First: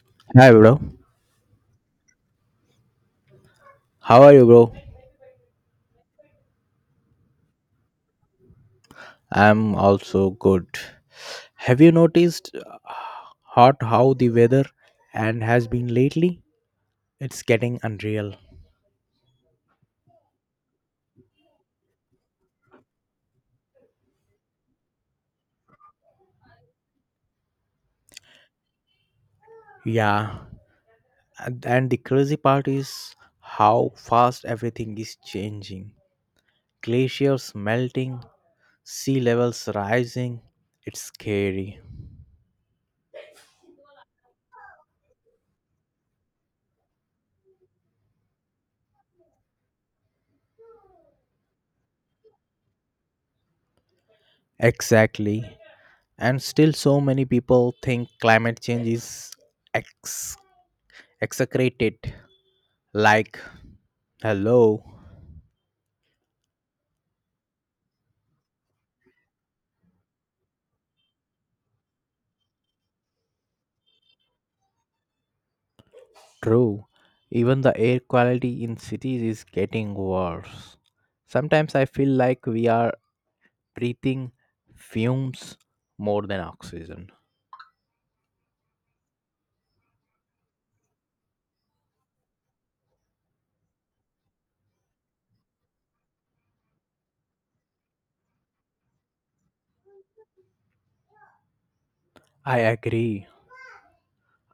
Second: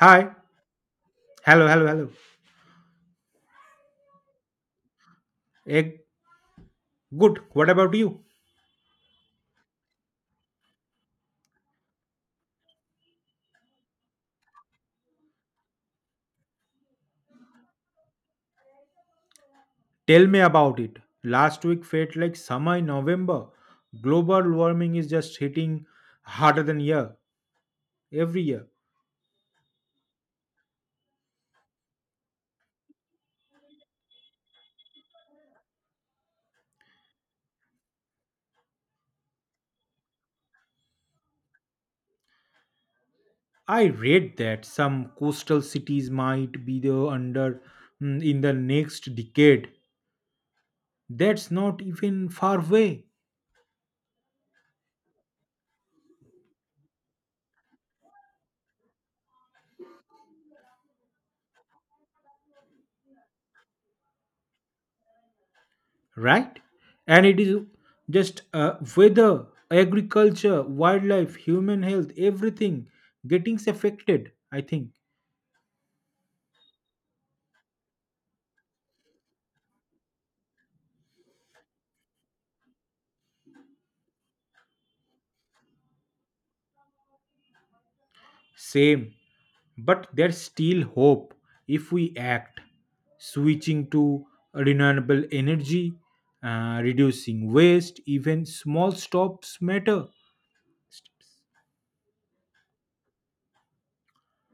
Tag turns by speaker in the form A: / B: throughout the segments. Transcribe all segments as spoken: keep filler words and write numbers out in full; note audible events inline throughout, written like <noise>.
A: Hi.
B: Hi, bro.
A: Hello, hello, hello.
B: How are you, bro?
A: Eh, Good. What about you?
B: I'm also good. Have you noticed uh, hot how the weather and has been lately? It's getting unreal.
A: Tell me about it. Last week felt like summer in November. Global warming is just hitting harder than year every year.
B: Yeah, and and the crazy part is how fast everything is changing. Glaciers melting, sea levels rising. It's scary.
A: I read that some coastal cities might be the under mm, in the next decade. That's not even far away,
B: Exactly. And still, so many people think climate change is ex- execrated. Like, hello.
A: right? And it is just uh, weather, agriculture, wildlife, human health, everything getting affected, I think.
B: True, even the air quality in cities is getting worse. Sometimes I feel like we are breathing fumes more than oxygen.
A: Same, but there's still hope if we act, switching to renewable energy, uh, reducing waste, even small stops matter.
B: I agree.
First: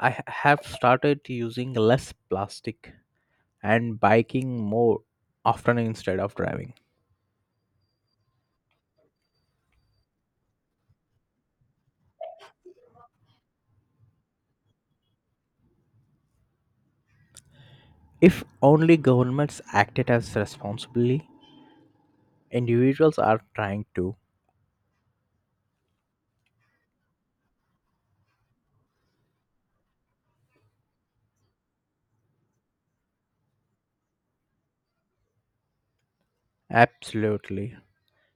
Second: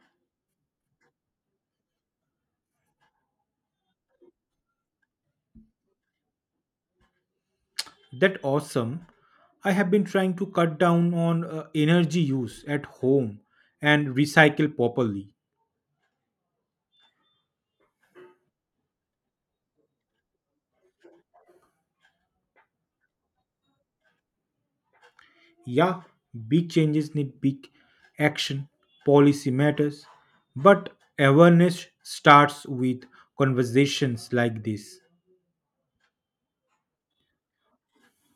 B: I h- have started using less plastic and biking more often instead of driving.
A: That awesome. I have been trying to cut down on uh, energy use at home and recycle properly.
B: If only governments acted as responsibly, individuals are trying to.
A: Yeah, big changes need big action. Policy matters, but awareness starts with conversations like this.
B: Absolutely.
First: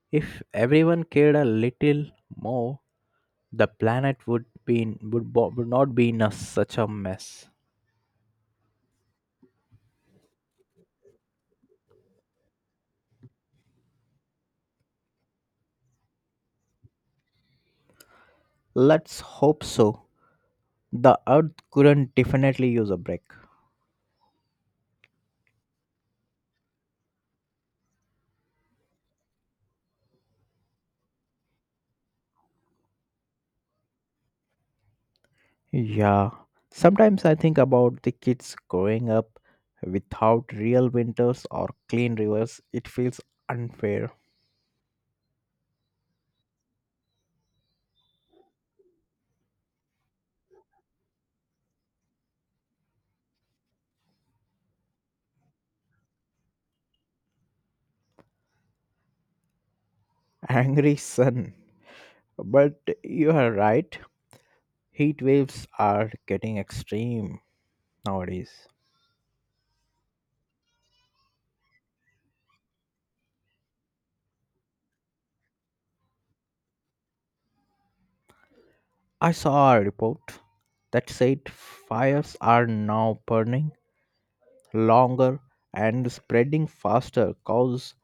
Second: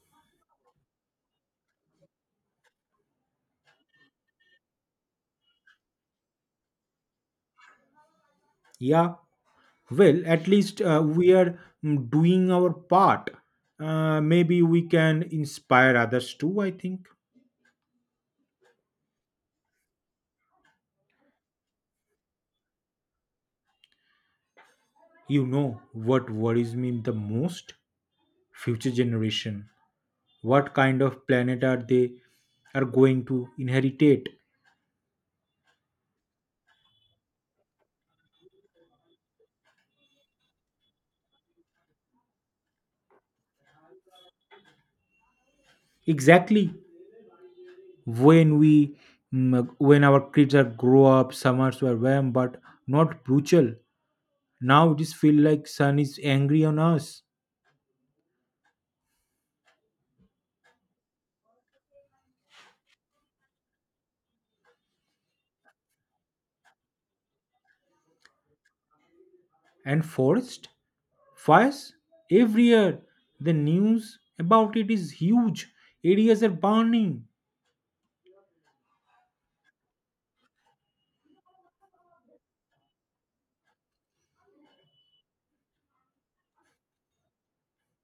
B: If everyone cared a little more, the planet would be in, would, bo- would not be in a, such a mess.
A: Yeah, well, at least uh, we are mm, doing our part. Uh, maybe we can inspire others too, I think.
B: Let's hope so. The earth couldn't definitely use a break.
A: You know what worries me the most? Future generation. What kind of planet are they are going to inherit?
B: Yeah, sometimes I think about the kids growing up without real winters or clean rivers. It feels unfair.
A: Exactly, when we mm, when our kids are grow up, summers were warm but not brutal. Now it is feel like sun is angry on us.
B: <laughs> Angry sun. But you are right. Heat waves are getting extreme nowadays.
A: And forest fires every year. The news about it is huge. Areas are burning.
B: I saw a report that said fires are now burning longer and spreading faster cause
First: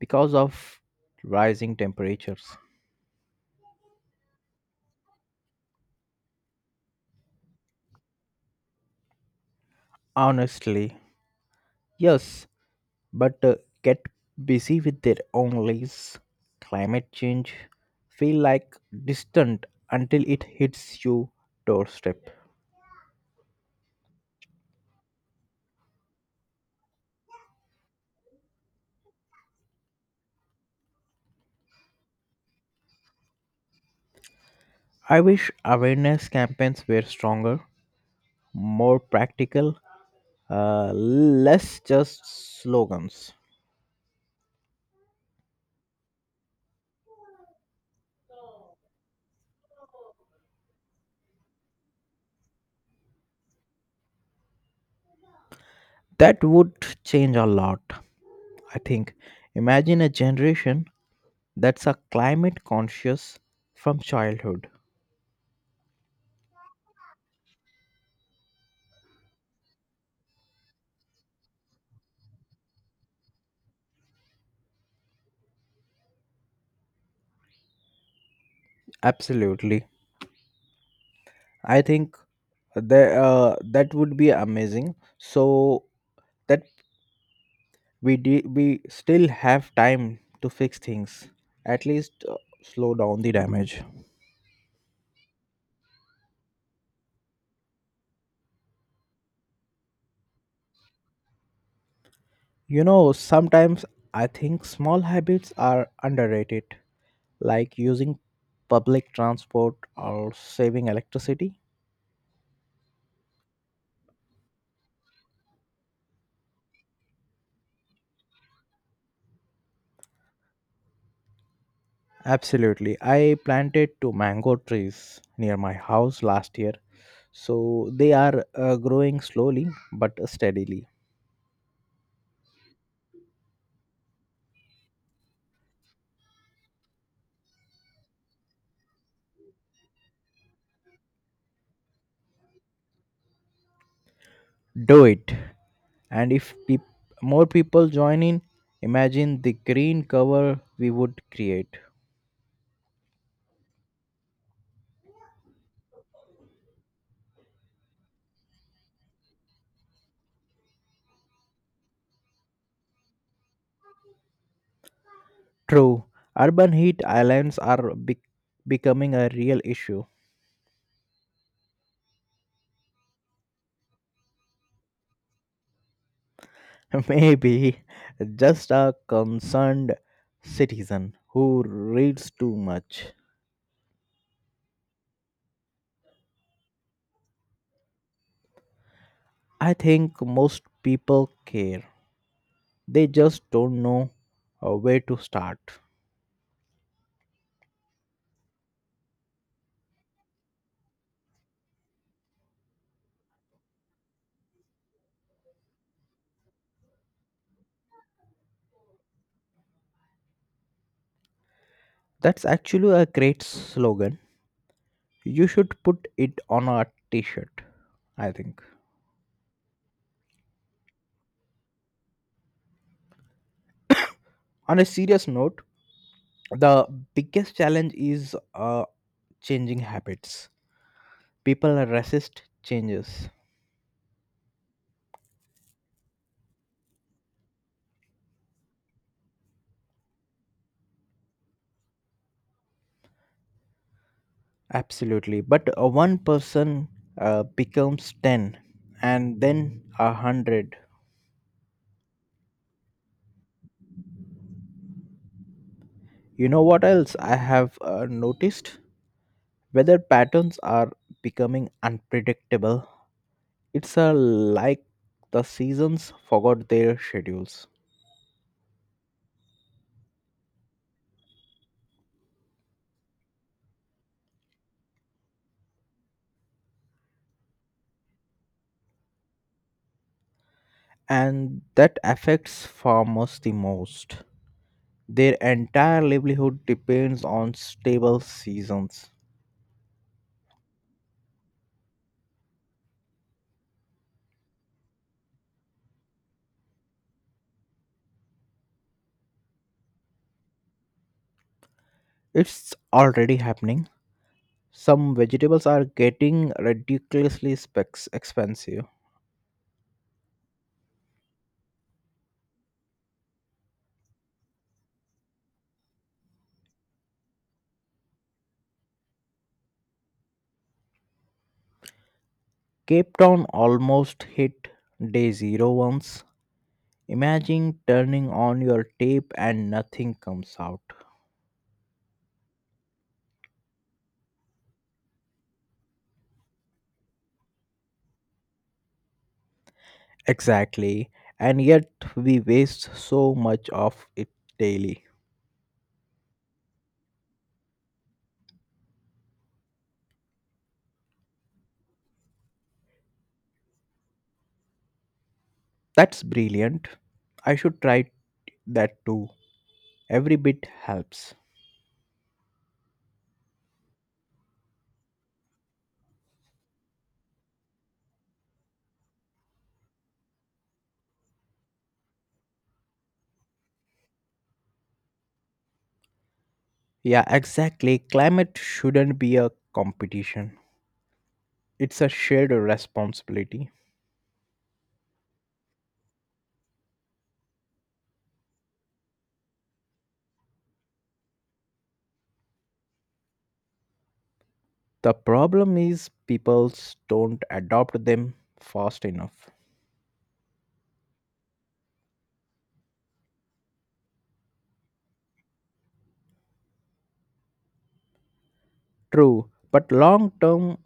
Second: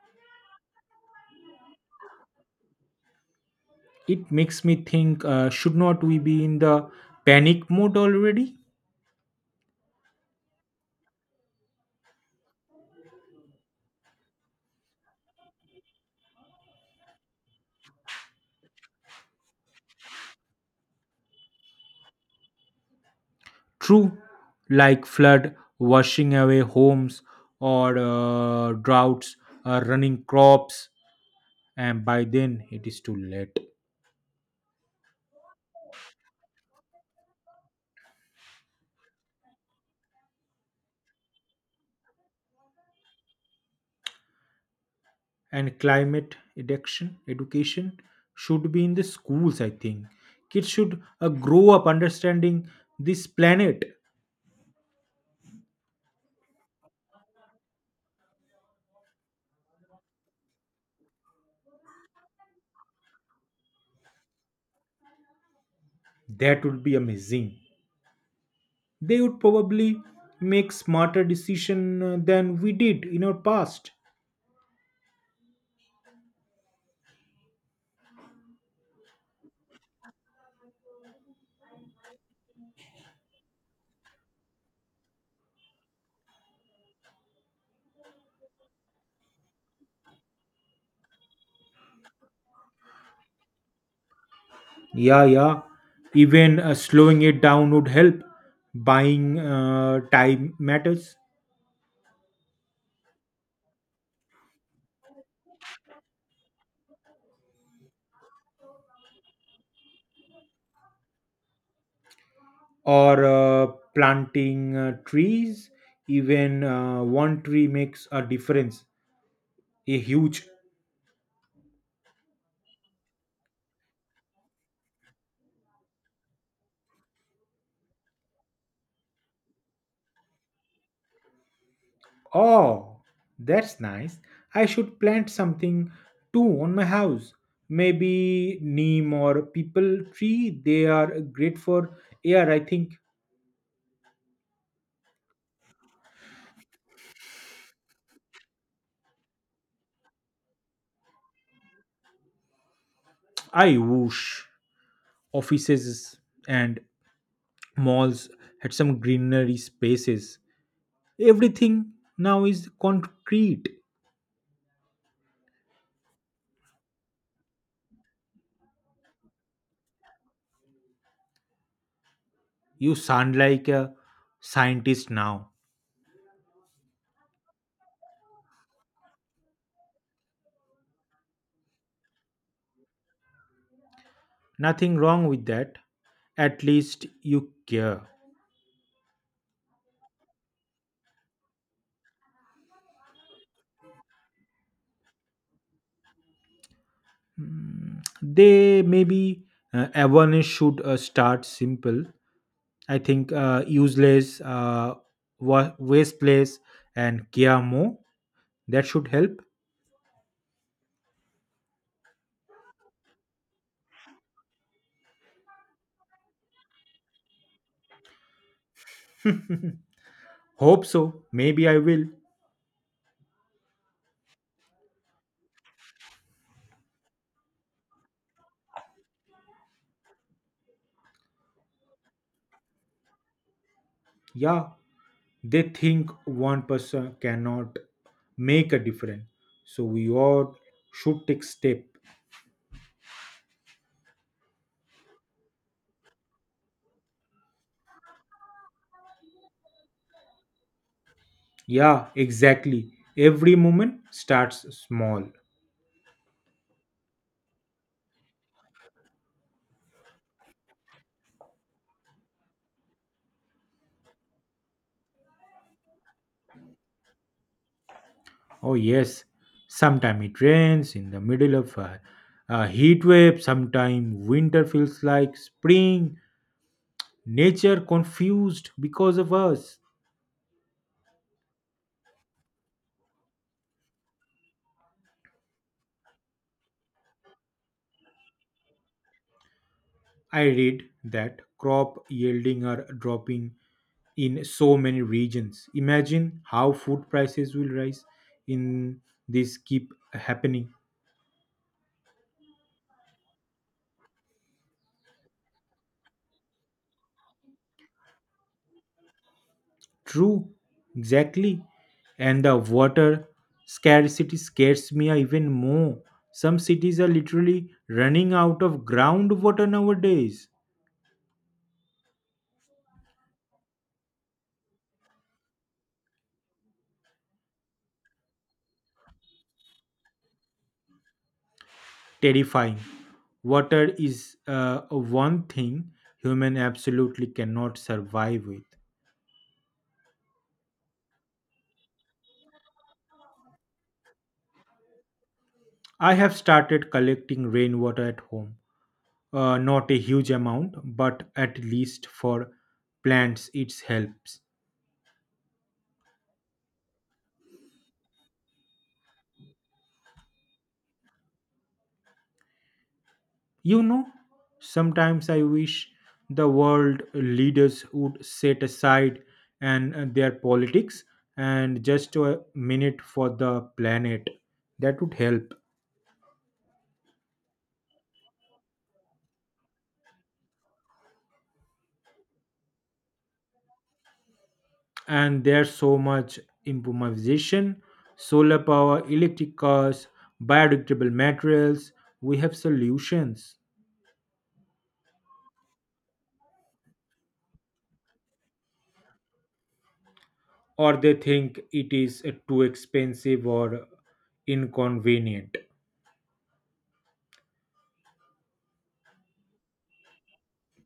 B: because of rising temperatures.
A: It makes me think, uh, should not we be in the panic mode already?
B: Honestly, yes, but uh, get busy with their own lives. Climate change feel like distant until it hits you doorstep.
A: True, like flood washing away homes or uh, droughts uh, running crops, and by then it is too late.
B: I wish awareness campaigns were stronger, more practical, uh, less just slogans.
A: And climate education education should be in the schools, I think. Kids should uh, grow up understanding this planet.
B: That would change a lot, I think. Imagine a generation that's a climate conscious from childhood.
A: That would be amazing. They would probably make smarter decision uh, than we did in our past.
B: Absolutely. I think that uh, that would be amazing. So that we de- we still have time to fix things. At least uh, slow down the damage.
A: Yeah yeah even uh, slowing it down would help. Buying uh, time matters.
B: You know, sometimes I think small habits are underrated, like using public transport or saving electricity.
A: Or uh, planting uh, trees, even uh, one tree makes a difference, a huge.
B: Absolutely. I planted two mango trees near my house last year, so they are uh, growing slowly but steadily.
A: Oh, that's nice. I should plant something too on my house. Maybe neem or people tree. They are great for air, I think.
B: Do it. And if peop more people join in, imagine the green cover we would create.
A: I wish offices and malls had some greenery spaces. Everything now is concrete.
B: True, urban heat islands are bec becoming a real issue.
A: You sound like a scientist now.
B: <laughs> Maybe just a concerned citizen who reads too much.
A: Nothing wrong with that. At least you care.
B: I think most people care. They just don't know uh, where to start.
A: Mm, they maybe uh, awareness should uh, start simple, I think. Uh, useless uh, wa- waste place and care more, that should help.
B: That's actually a great slogan. You should put it on a t shirt, I think.
A: Hope so, maybe I will.
B: On a serious note, the biggest challenge is uh, changing habits. People resist changes,
A: Yeah, they think one person cannot make a difference, so we all should take step.
B: absolutely. But uh, one person uh, becomes ten and then a hundred.
A: Yeah, exactly, every moment starts small.
B: You know what else I have uh, noticed? Weather patterns are becoming unpredictable. It's a, like the seasons forgot their schedules,
A: Oh yes, sometime it rains in the middle of a, a heat wave. Sometime winter feels like spring. Nature confused because of us.
B: and that affects farmers the most. Their entire livelihood depends on stable seasons.
A: I read that crop yielding are dropping in so many regions. Imagine how food prices will rise in this keep happening.
B: It's already happening. Some vegetables are getting ridiculously specs expensive.
A: True, exactly. And the water scarcity scares me even more. Some cities are literally running out of groundwater nowadays.
B: Cape Town almost hit day zero once. Imagine turning on your tape and nothing comes out.
A: Terrifying. Water is uh, one thing human absolutely cannot survive with.
B: Exactly. And yet we waste so much of it daily.
A: I have started collecting rainwater at home. Uh, not a huge amount, but at least for plants it helps.
B: That's brilliant. I should try that too. Every bit helps.
A: You know, sometimes I wish the world leaders would set aside and uh, their politics and just a minute for the planet. That would help.
B: Yeah, exactly. Climate shouldn't be a competition, it's a shared responsibility.
A: And there's so much improvisation, solar power, electric cars, biodegradable materials. We have solutions.
B: The problem is people don't adopt them fast enough.
A: Or they think it is uh, too expensive or inconvenient.
B: True, but long term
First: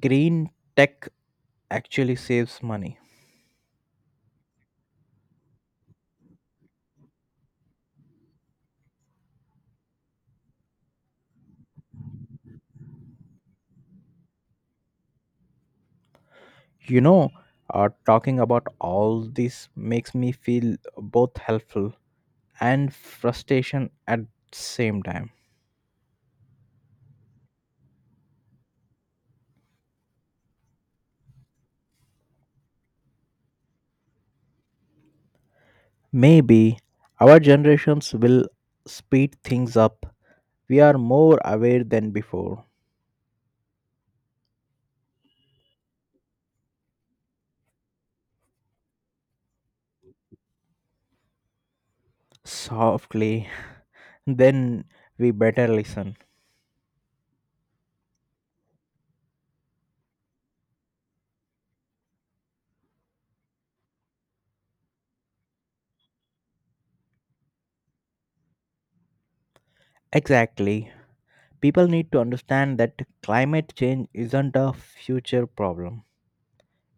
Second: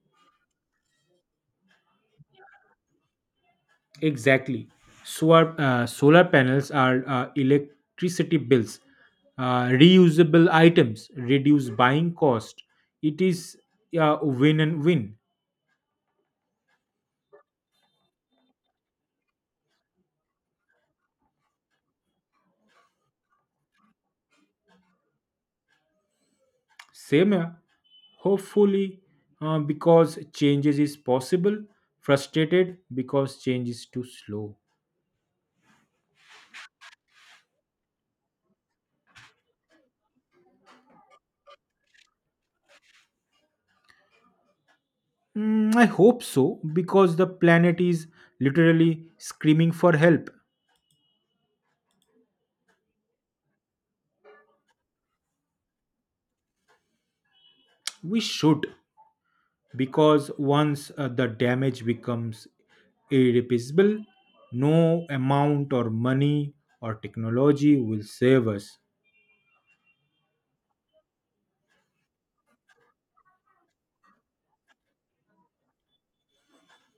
B: green tech actually saves money.
A: Exactly. Solar, uh, solar panels are uh, electricity bills, uh, reusable items, reduce buying cost. It is uh, win and win.
B: You know, uh, talking about all this makes me feel both helpful and frustration at the same time.
A: Same here. Hopefully, uh, because changes is possible. Frustrated because change is too slow.
B: Maybe our generations will speed things up. We are more aware than before.
A: Mm, I hope so because the planet is literally screaming for help.
B: Softly, <laughs> then we better listen.
A: We should. Because once uh, the damage becomes irreparable, no amount or money or technology will save us.
B: Exactly. People need to understand that climate change isn't a future problem.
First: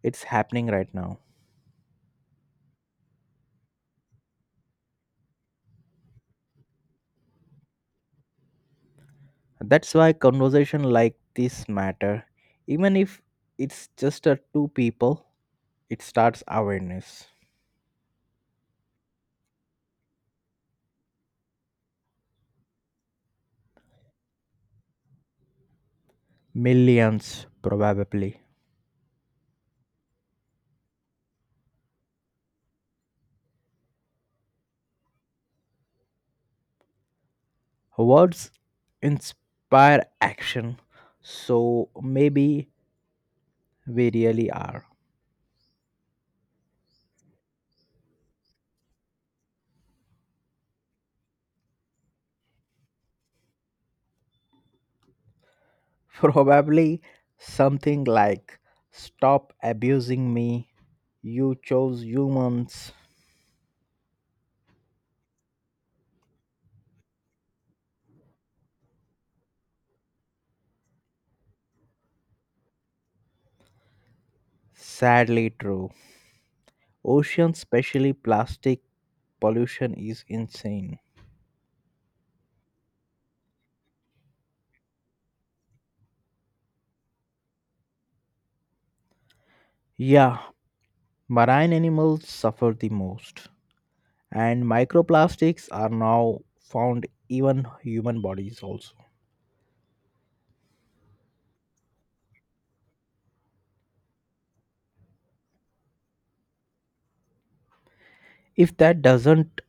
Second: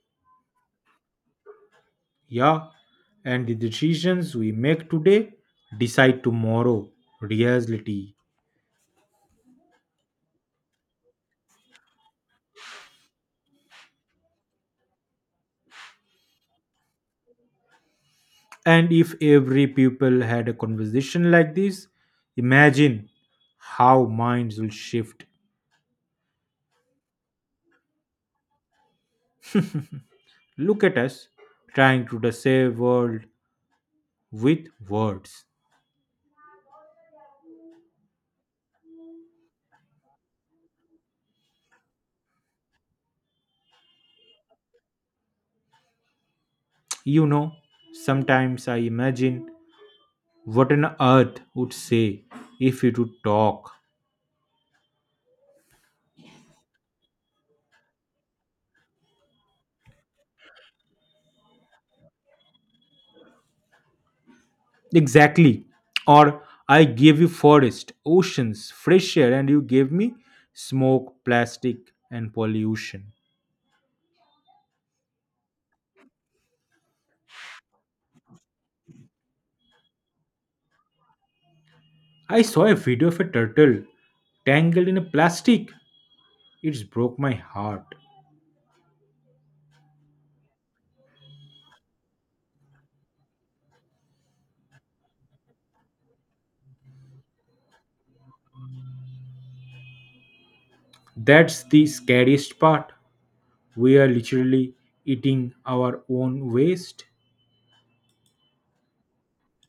B: It's happening right now.
A: Yeah, and the decisions we make today decide tomorrow reality.
B: That's why conversation like this matter. Even if it's just a two people, it starts awareness.
A: And if every people had a conversation like this, imagine how minds will shift.
B: Millions probably.
A: Look at us trying to the save world with words.
B: Words inspire action. So maybe we really are.
A: You know, sometimes I imagine what on earth would say if it would talk.
B: <laughs> Probably something like stop abusing me. You chose humans.
A: Exactly, or I gave you forest oceans fresh air and you gave me smoke plastic and pollution.
B: Sadly true. Ocean, especially plastic pollution is insane.
A: I saw a video of a turtle tangled in a plastic. It broke my heart.
B: Yeah, Marine animals suffer the most, and microplastics are now found even human bodies also.
A: That's the scariest part, we are literally eating our own waste.
B: If that doesn't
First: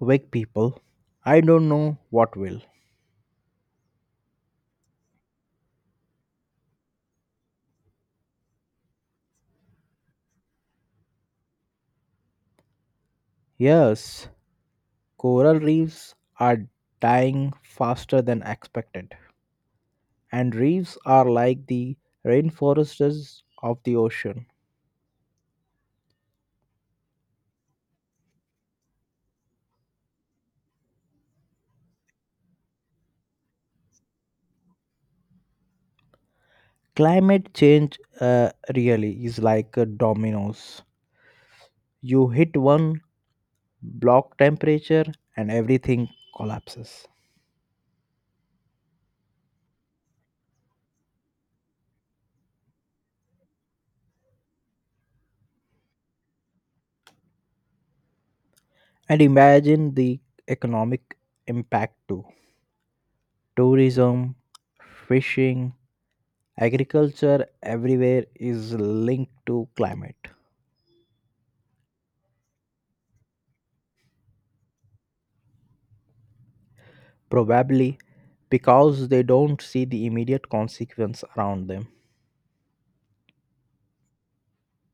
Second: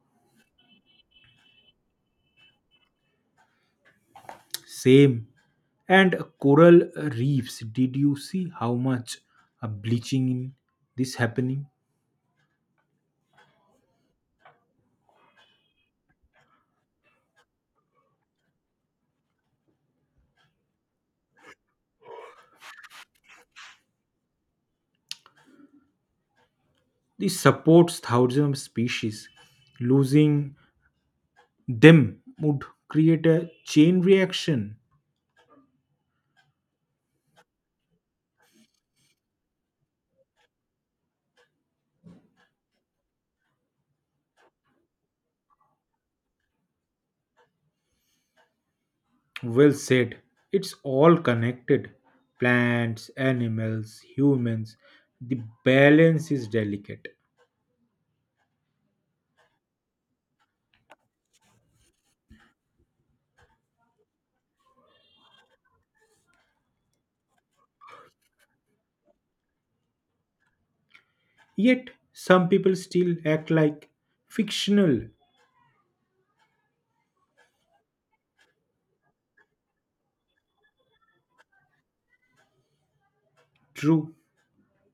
B: wake people, I don't know what will.
A: Same. And coral reefs. Did you see how much a bleaching in this happening?
B: Yes, coral reefs are dying faster than expected, and reefs are like the rainforests of the ocean.
A: This supports thousands of species. Losing them would create a chain reaction.
B: Climate change uh, really is like a dominoes. You hit one block temperature, and everything collapses.
A: Well said. It's all connected. Plants, animals, humans. The balance is delicate.
B: And imagine the economic impact too. Tourism, fishing, agriculture everywhere is linked to climate.
A: Yet some people still act like fictional.
B: Probably because they don't see the immediate consequence around them.
A: True.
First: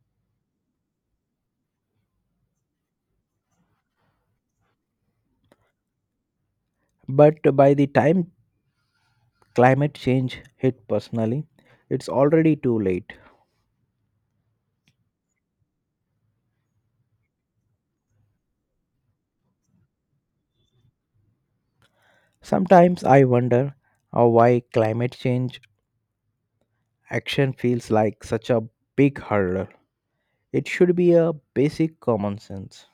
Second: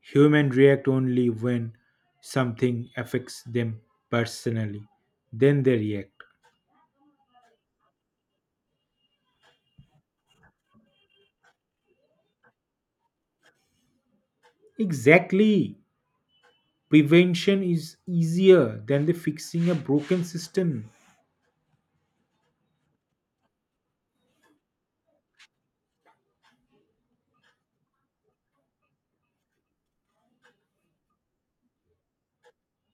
A: Humans react only when something affects them personally. Then they react.
B: But by the time climate change hit personally, it's already too late.
A: Exactly. Prevention is easier than the fixing a broken system
B: Sometimes I wonder uh, why climate change action feels like such a big hurdle. It should be a basic common sense.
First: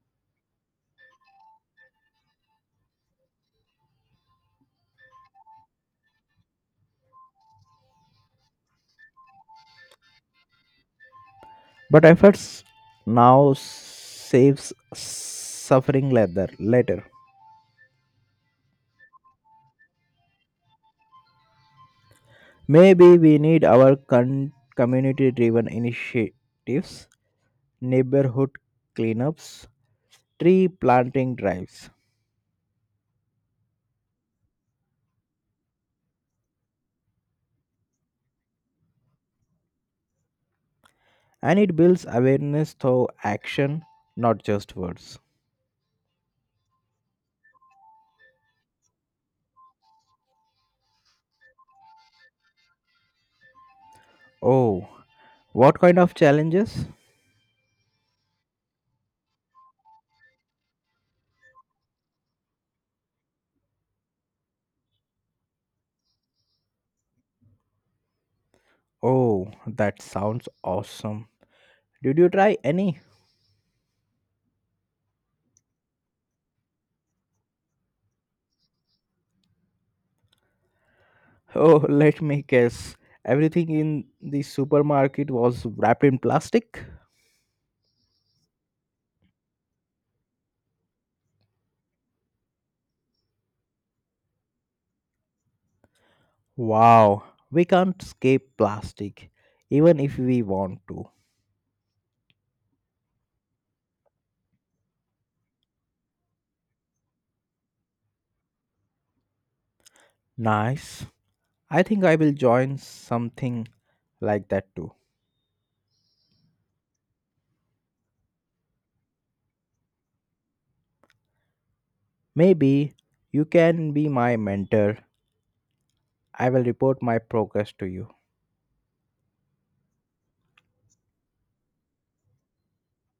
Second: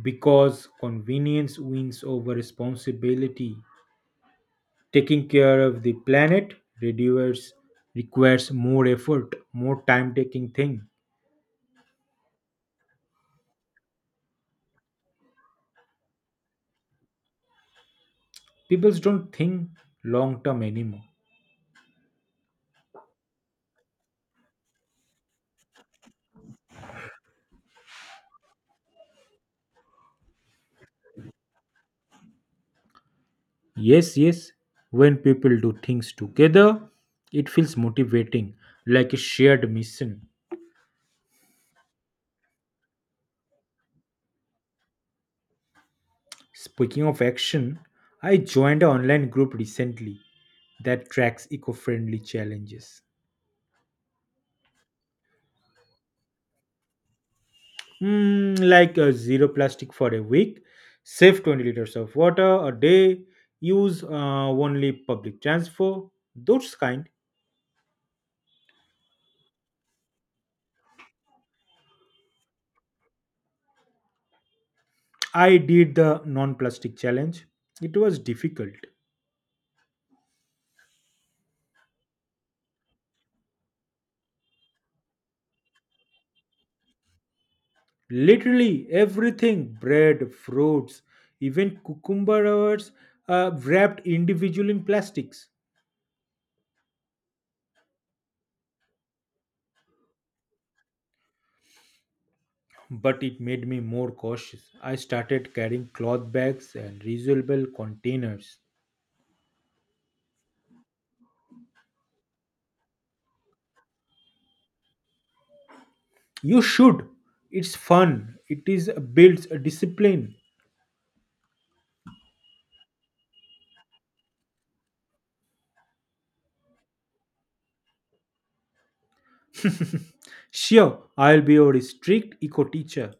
A: because convenience wins over responsibility. Taking care of the planet reduces requires more effort, more time taking thing.
B: But efforts now saves suffering later. later.
A: People don't think long term anymore.
B: Maybe we need our con- community driven initiatives, neighborhood cleanups, tree planting drives,
A: Yes, yes. When people do things together, it feels motivating, like a shared mission.
B: and it builds awareness through action, not just words.
A: Speaking of action, I joined an online group recently that tracks eco friendly challenges.
B: Oh, what kind of challenges?
A: Hmm, like uh, zero plastic for a week, save 20 liters of water a day, use uh, only public transport, those kind.
B: Oh, that sounds awesome. Did you try any?
A: I did the non plastic challenge. It was difficult.
B: Oh, <laughs> let me guess. Everything in the supermarket was wrapped in plastic?
A: Literally everything bread, fruits, even cucumbers uh, wrapped individually in plastics.
B: Wow, we can't escape plastic, even if we want to.
A: But it made me more cautious. I started carrying cloth bags and reusable containers.
B: Nice. I think I will join something like that too.
A: You should. It's fun. It is builds a discipline.
B: Maybe you can be my mentor. I will report my progress to you.
A: Sure, I'll be your strict eco teacher.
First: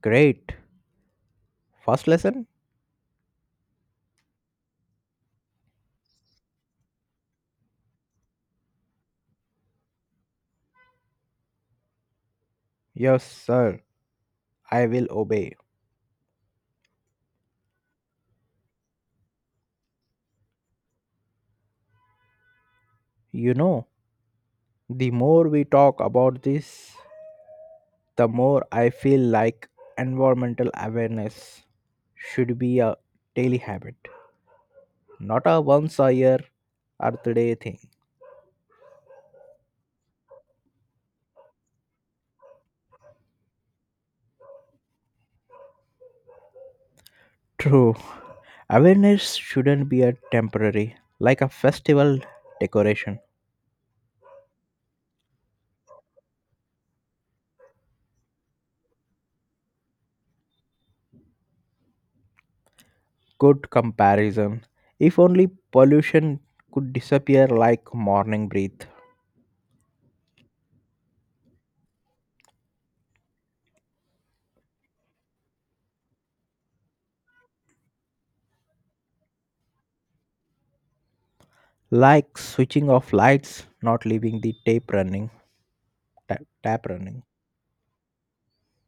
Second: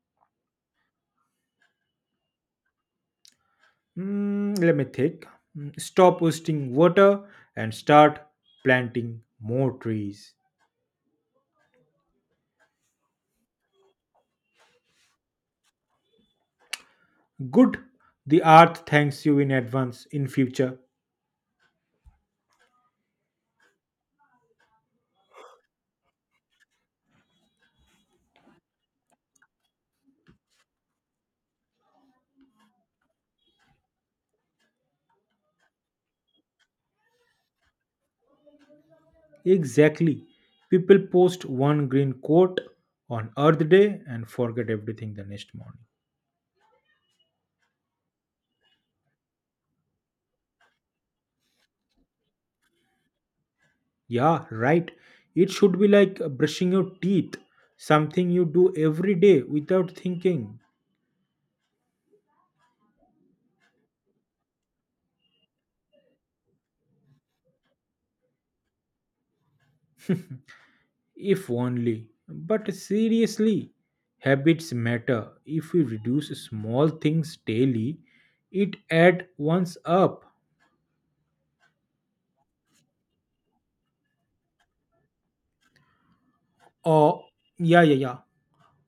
B: Great. First lesson?
A: Hmm, let me think. Hmm, stop wasting water and start planting more trees.
B: Yes, sir. I will obey.
A: Good, the earth thanks you in advance in future.
B: You know, the more we talk about this, the more I feel like environmental awareness should be a daily habit, not a once a year Earth Day thing.
A: Exactly, people post one green coat on earth day and forget everything the next morning.
B: True, awareness shouldn't be a temporary, like a festival decoration.
A: Yeah, right, it should be like brushing your teeth, something you do every day without thinking.
B: Good comparison. If only pollution could disappear like morning breath,
A: If only, but seriously, habits matter. If we reduce small things daily, it adds once up.
B: like switching off lights, not leaving the tape running, ta- tap running.
A: Or yeah yeah yeah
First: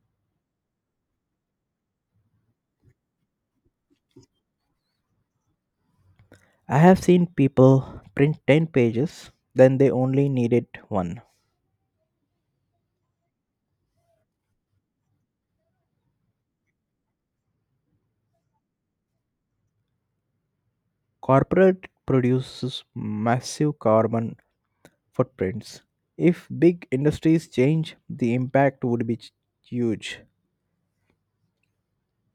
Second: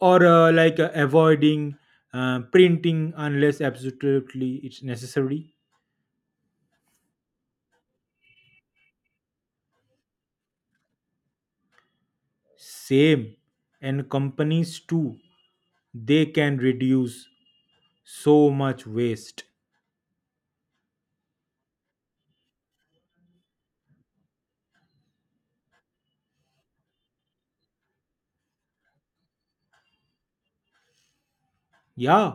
A: or uh, like uh, avoiding uh, printing unless absolutely it's necessary.
B: I have seen people print ten pages, then they only needed one.
A: Same, and companies too, they can reduce so much waste.
B: Corporate produces massive carbon footprints. If big industries change, the impact would be ch- huge.
A: Yeah,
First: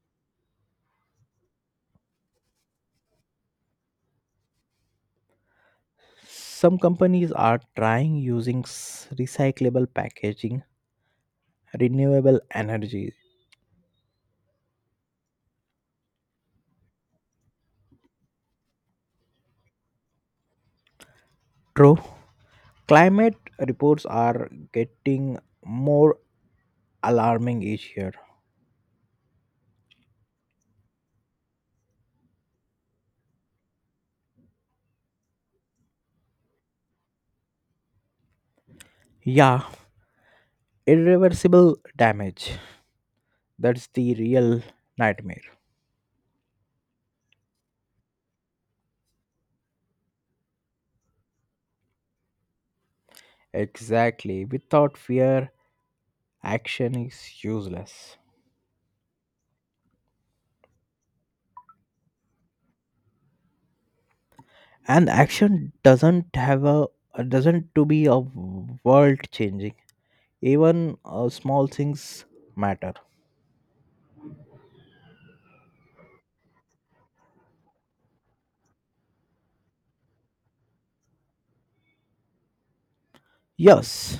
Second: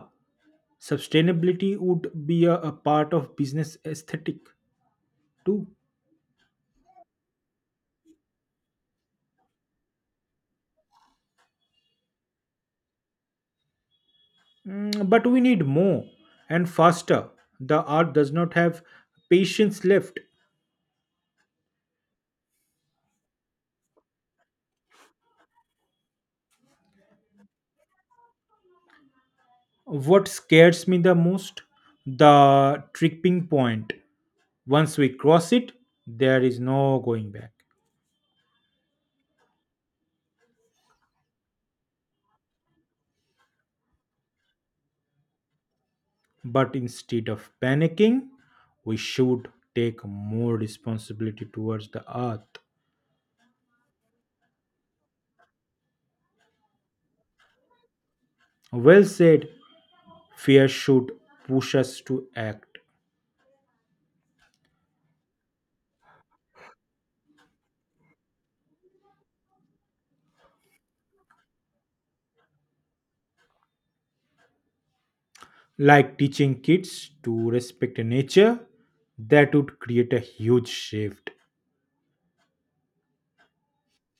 A: sustainability would be a, a part of business aesthetic too.
B: Some companies are trying using s- recyclable packaging, renewable energy.
A: Mm, but we need more and faster. The art does not have patience left.
B: True, climate reports are getting more alarming each year.
A: What scares me the most? The tripping point. Once we cross it, there is no going back.
B: Yeah, irreversible damage. That's the real nightmare.
A: But instead of panicking, we should take more responsibility towards the earth.
B: Exactly. Without fear, action is useless.
A: Well said, fear should push us to act.
B: And action doesn't have a doesn't to be a world changing. Even uh, small things matter.
A: Like teaching kids to respect nature, that would create a huge shift.
B: Yes,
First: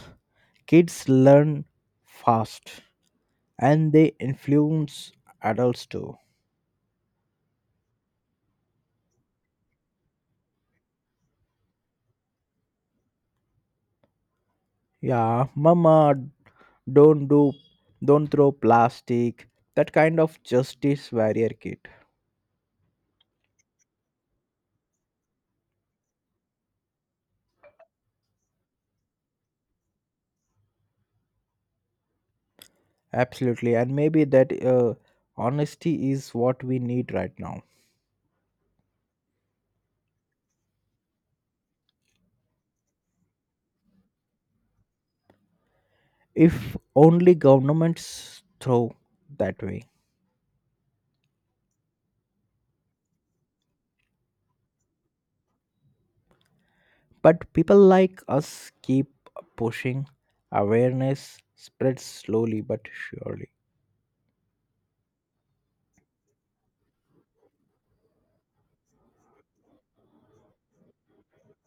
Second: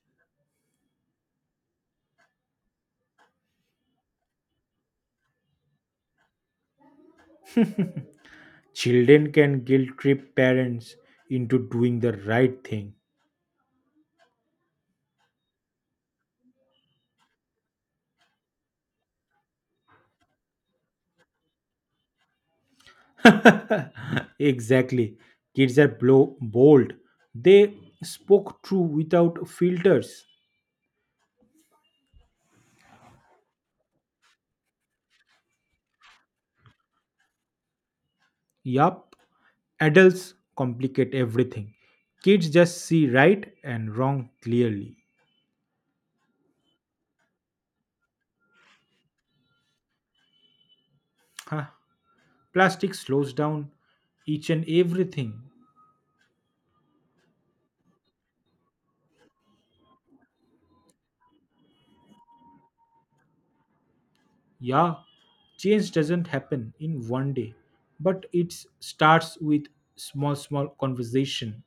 B: kids learn fast and they influence adults too.
A: Children can guilt trip parents into doing the right thing.
B: Yeah, mama, don't do don't throw plastic. That kind of justice warrior kid.
A: <laughs> Exactly. Kids are blow, bold. They spoke true without filters.
B: Absolutely. And maybe that uh, honesty is what we need right now.
A: Yup. Adults complicate everything. Kids just see right and wrong clearly.
B: If only governments throw that way.
A: Huh. Plastic slows down each and everything.
B: But people like us keep pushing. Awareness spreads slowly but surely.
A: Yeah. Change doesn't happen in one day, but it starts with small, small conversation.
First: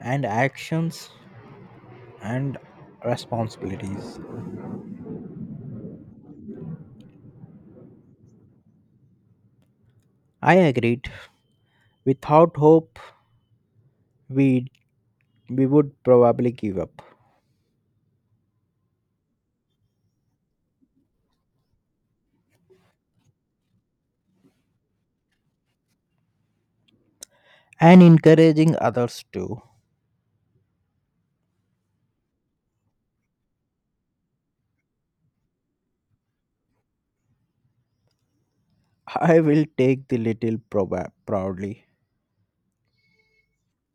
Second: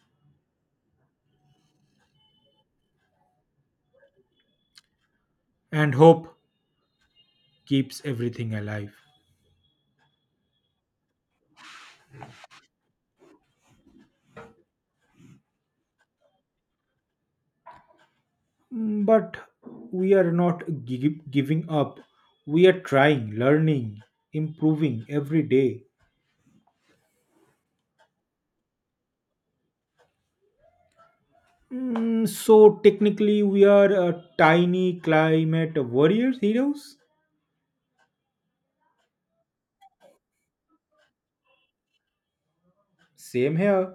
B: And actions and responsibilities.
A: And hope keeps everything alive.
B: I agreed. Without hope, we we would probably give up.
A: Mm, but we are not gi- giving up. We are trying, learning, improving every day.
B: And encouraging others too.
A: Mm, so technically, we are uh, tiny climate warriors heroes.
B: I will take the little proba- proudly.
A: Same here.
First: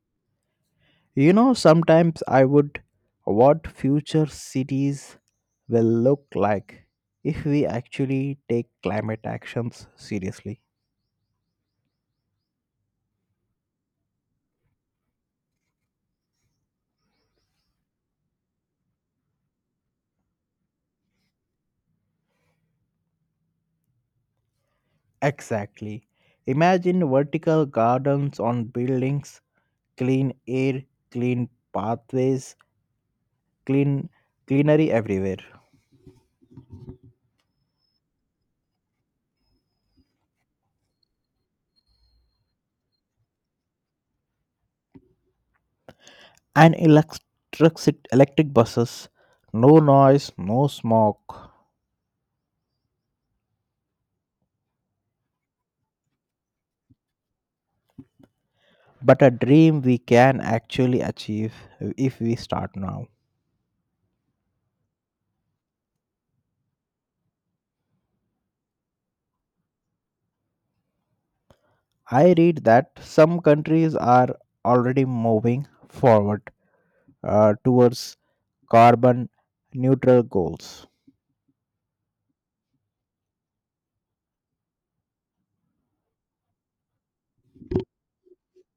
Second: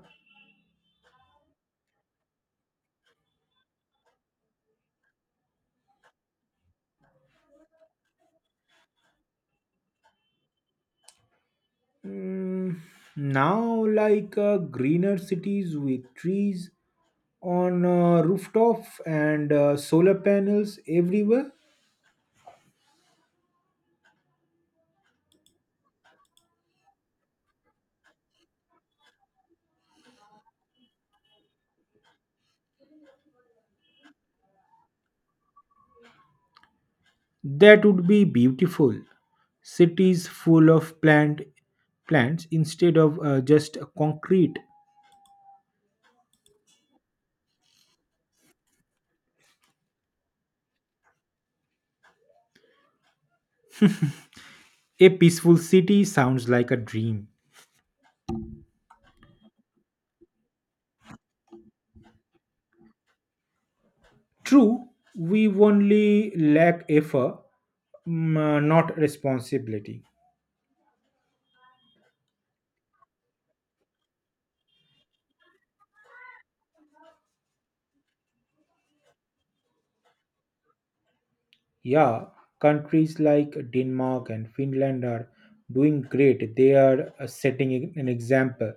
B: You know, sometimes I would what future cities will look like if we actually take climate actions seriously.
A: Mm, now, like uh, greener cities with trees on uh, rooftop and uh, solar panels everywhere.
B: Exactly. Imagine vertical gardens on buildings, clean air, clean pathways, clean cleanery everywhere.
A: That would be beautiful. Cities full of plant plants instead of uh, just concrete.
B: And electric electric buses. No noise, no smoke.
A: A peaceful city sounds like a dream.
B: But a dream we can actually achieve if we start now.
A: True, we only lack effort, mm, uh, not responsibility.
B: I read that some countries are already moving forward uh, towards carbon neutral goals.
A: Yeah, countries like Denmark and Finland are doing great. They are uh, setting an an example.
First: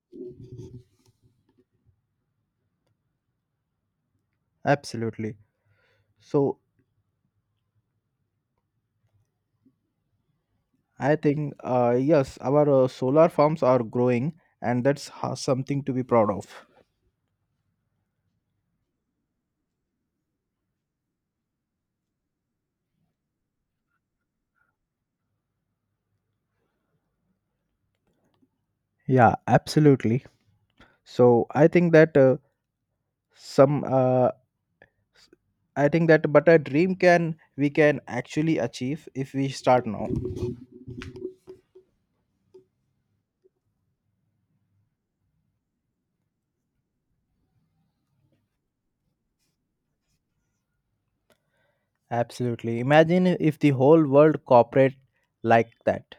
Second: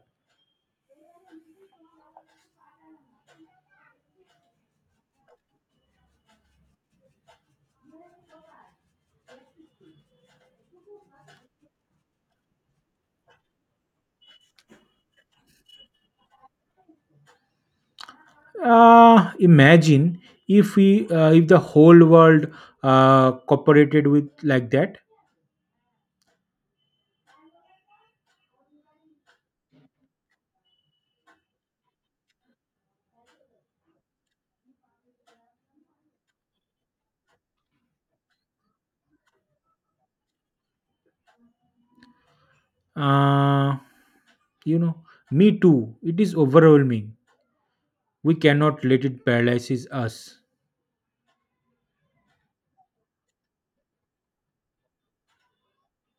B: Absolutely. So I think uh, yes, our uh, solar farms are growing, and that's ho- something to be proud of.
A: Uh, imagine if we uh, if the whole world uh, cooperated with like that.
B: Yeah, absolutely. So I think that uh, some uh, I think that but a dream can we can actually achieve if we start now.
A: Uh, you know, me too. It is overwhelming. We cannot let it paralyze us.
B: Absolutely. Imagine if the whole world cooperate like that.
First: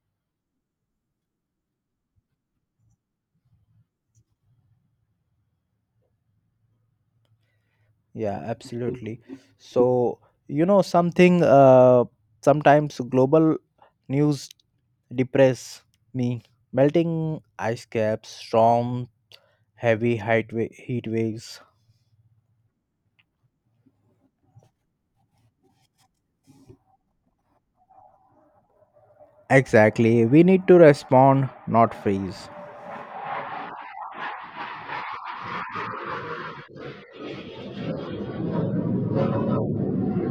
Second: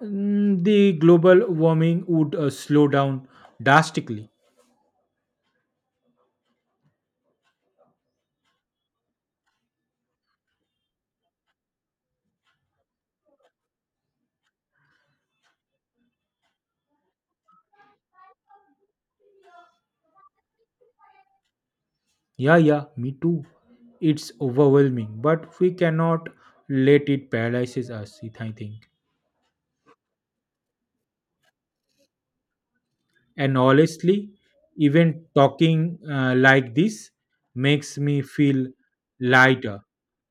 A: Mm, the global warming would uh, slow down drastically.
B: Yeah, absolutely. So, you know, something uh, sometimes global news depress me. Melting ice caps, storm, heavy height wa- heat waves.
A: Yeah, yeah, me too. It's overwhelming, but we cannot let it paralyze us, it- I think.
B: Exactly. We need to respond, not freeze.
A: And honestly, even talking uh, like this makes me feel lighter,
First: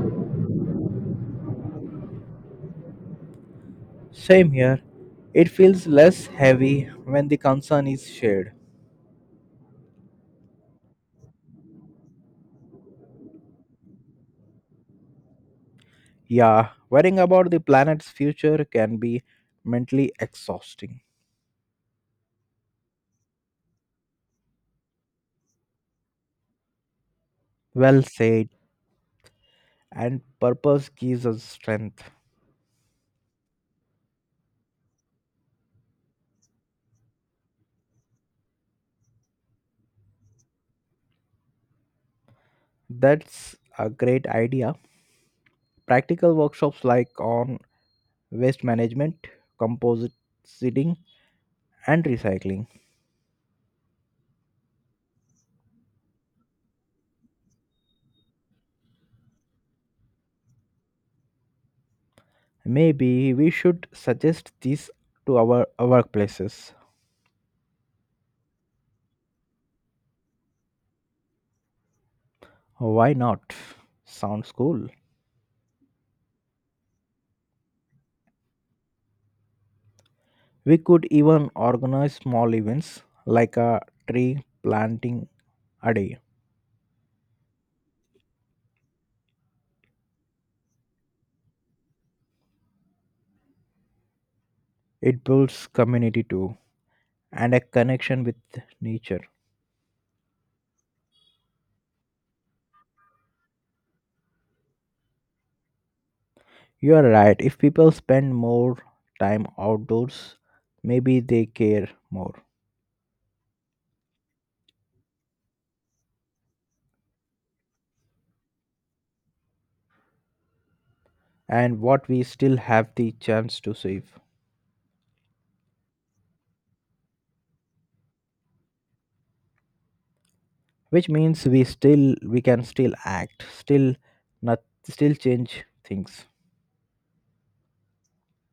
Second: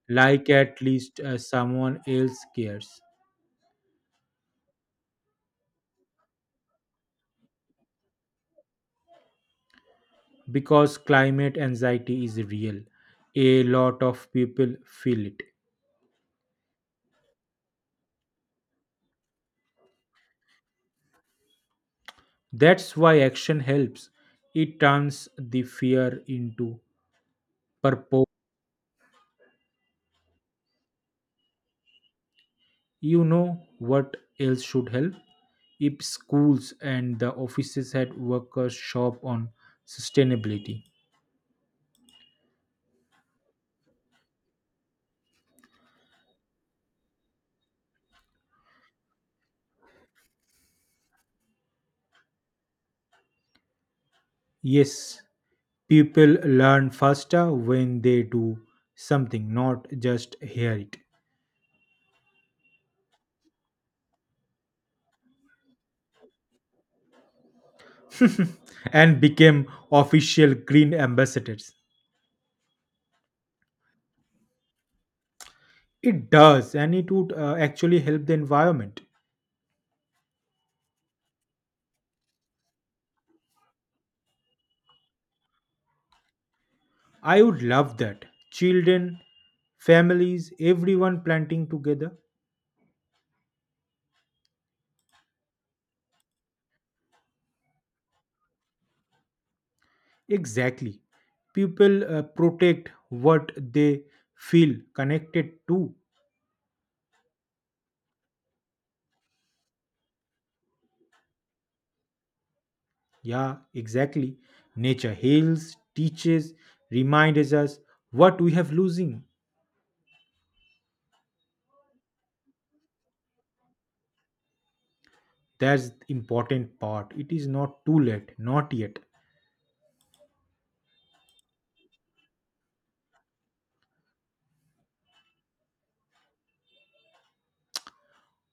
A: like at least uh, someone else cares.
B: Same here. It feels less heavy when the concern is shared.
A: Because climate anxiety is real. A lot of people feel it.
B: Yeah, worrying about the planet's future can be mentally exhausting.
A: That's why action helps. It turns the fear into
B: Well
A: purpose.
B: said, and purpose gives us strength.
A: You know what else should help? If schools and the offices had workers shop on sustainability.
B: That's a great idea. Practical workshops like on waste management, compositing, and recycling.
A: Yes, people learn faster when they do something, not just hear it.
B: Maybe we should suggest these to our workplaces.
A: <laughs> And became official green ambassadors.
B: Why not? Sounds cool.
A: It does, and it would uh, actually help the environment.
B: We could even organize small events like a tree planting a day.
A: I would love that. Children, families, everyone planting together.
B: It builds community too and a connection with nature.
A: Exactly. People uh, protect what they feel connected to.
B: You are right. If people spend more time outdoors, maybe they care more.
A: Yeah, exactly. Nature heals, teaches, reminds us what we have losing.
B: And what we still have the chance to save,
A: That's the important part. It is not too late, not yet.
B: which means we still we can still act, still not still change things.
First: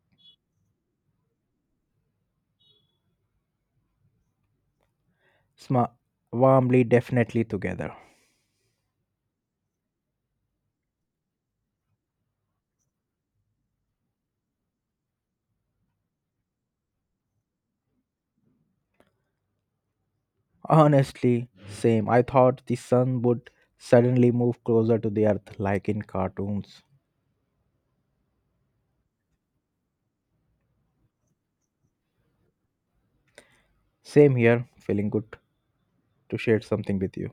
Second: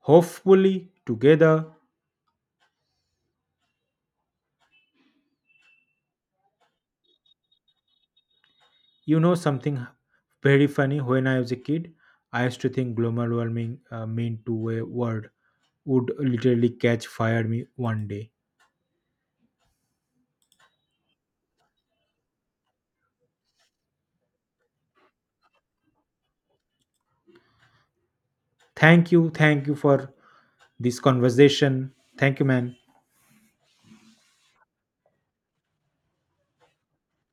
A: Hopefully, together.
B: Sma- warmly, definitely together.
A: You know something very funny? When I was a kid, I used to think global warming uh, meant to a word would literally catch fire me one day.
B: Honestly, same. I thought the sun would suddenly move closer to the earth, like in cartoons.
A: Thank you, thank you for this conversation. Thank you, man.
B: Same here. Feeling good to share something with you.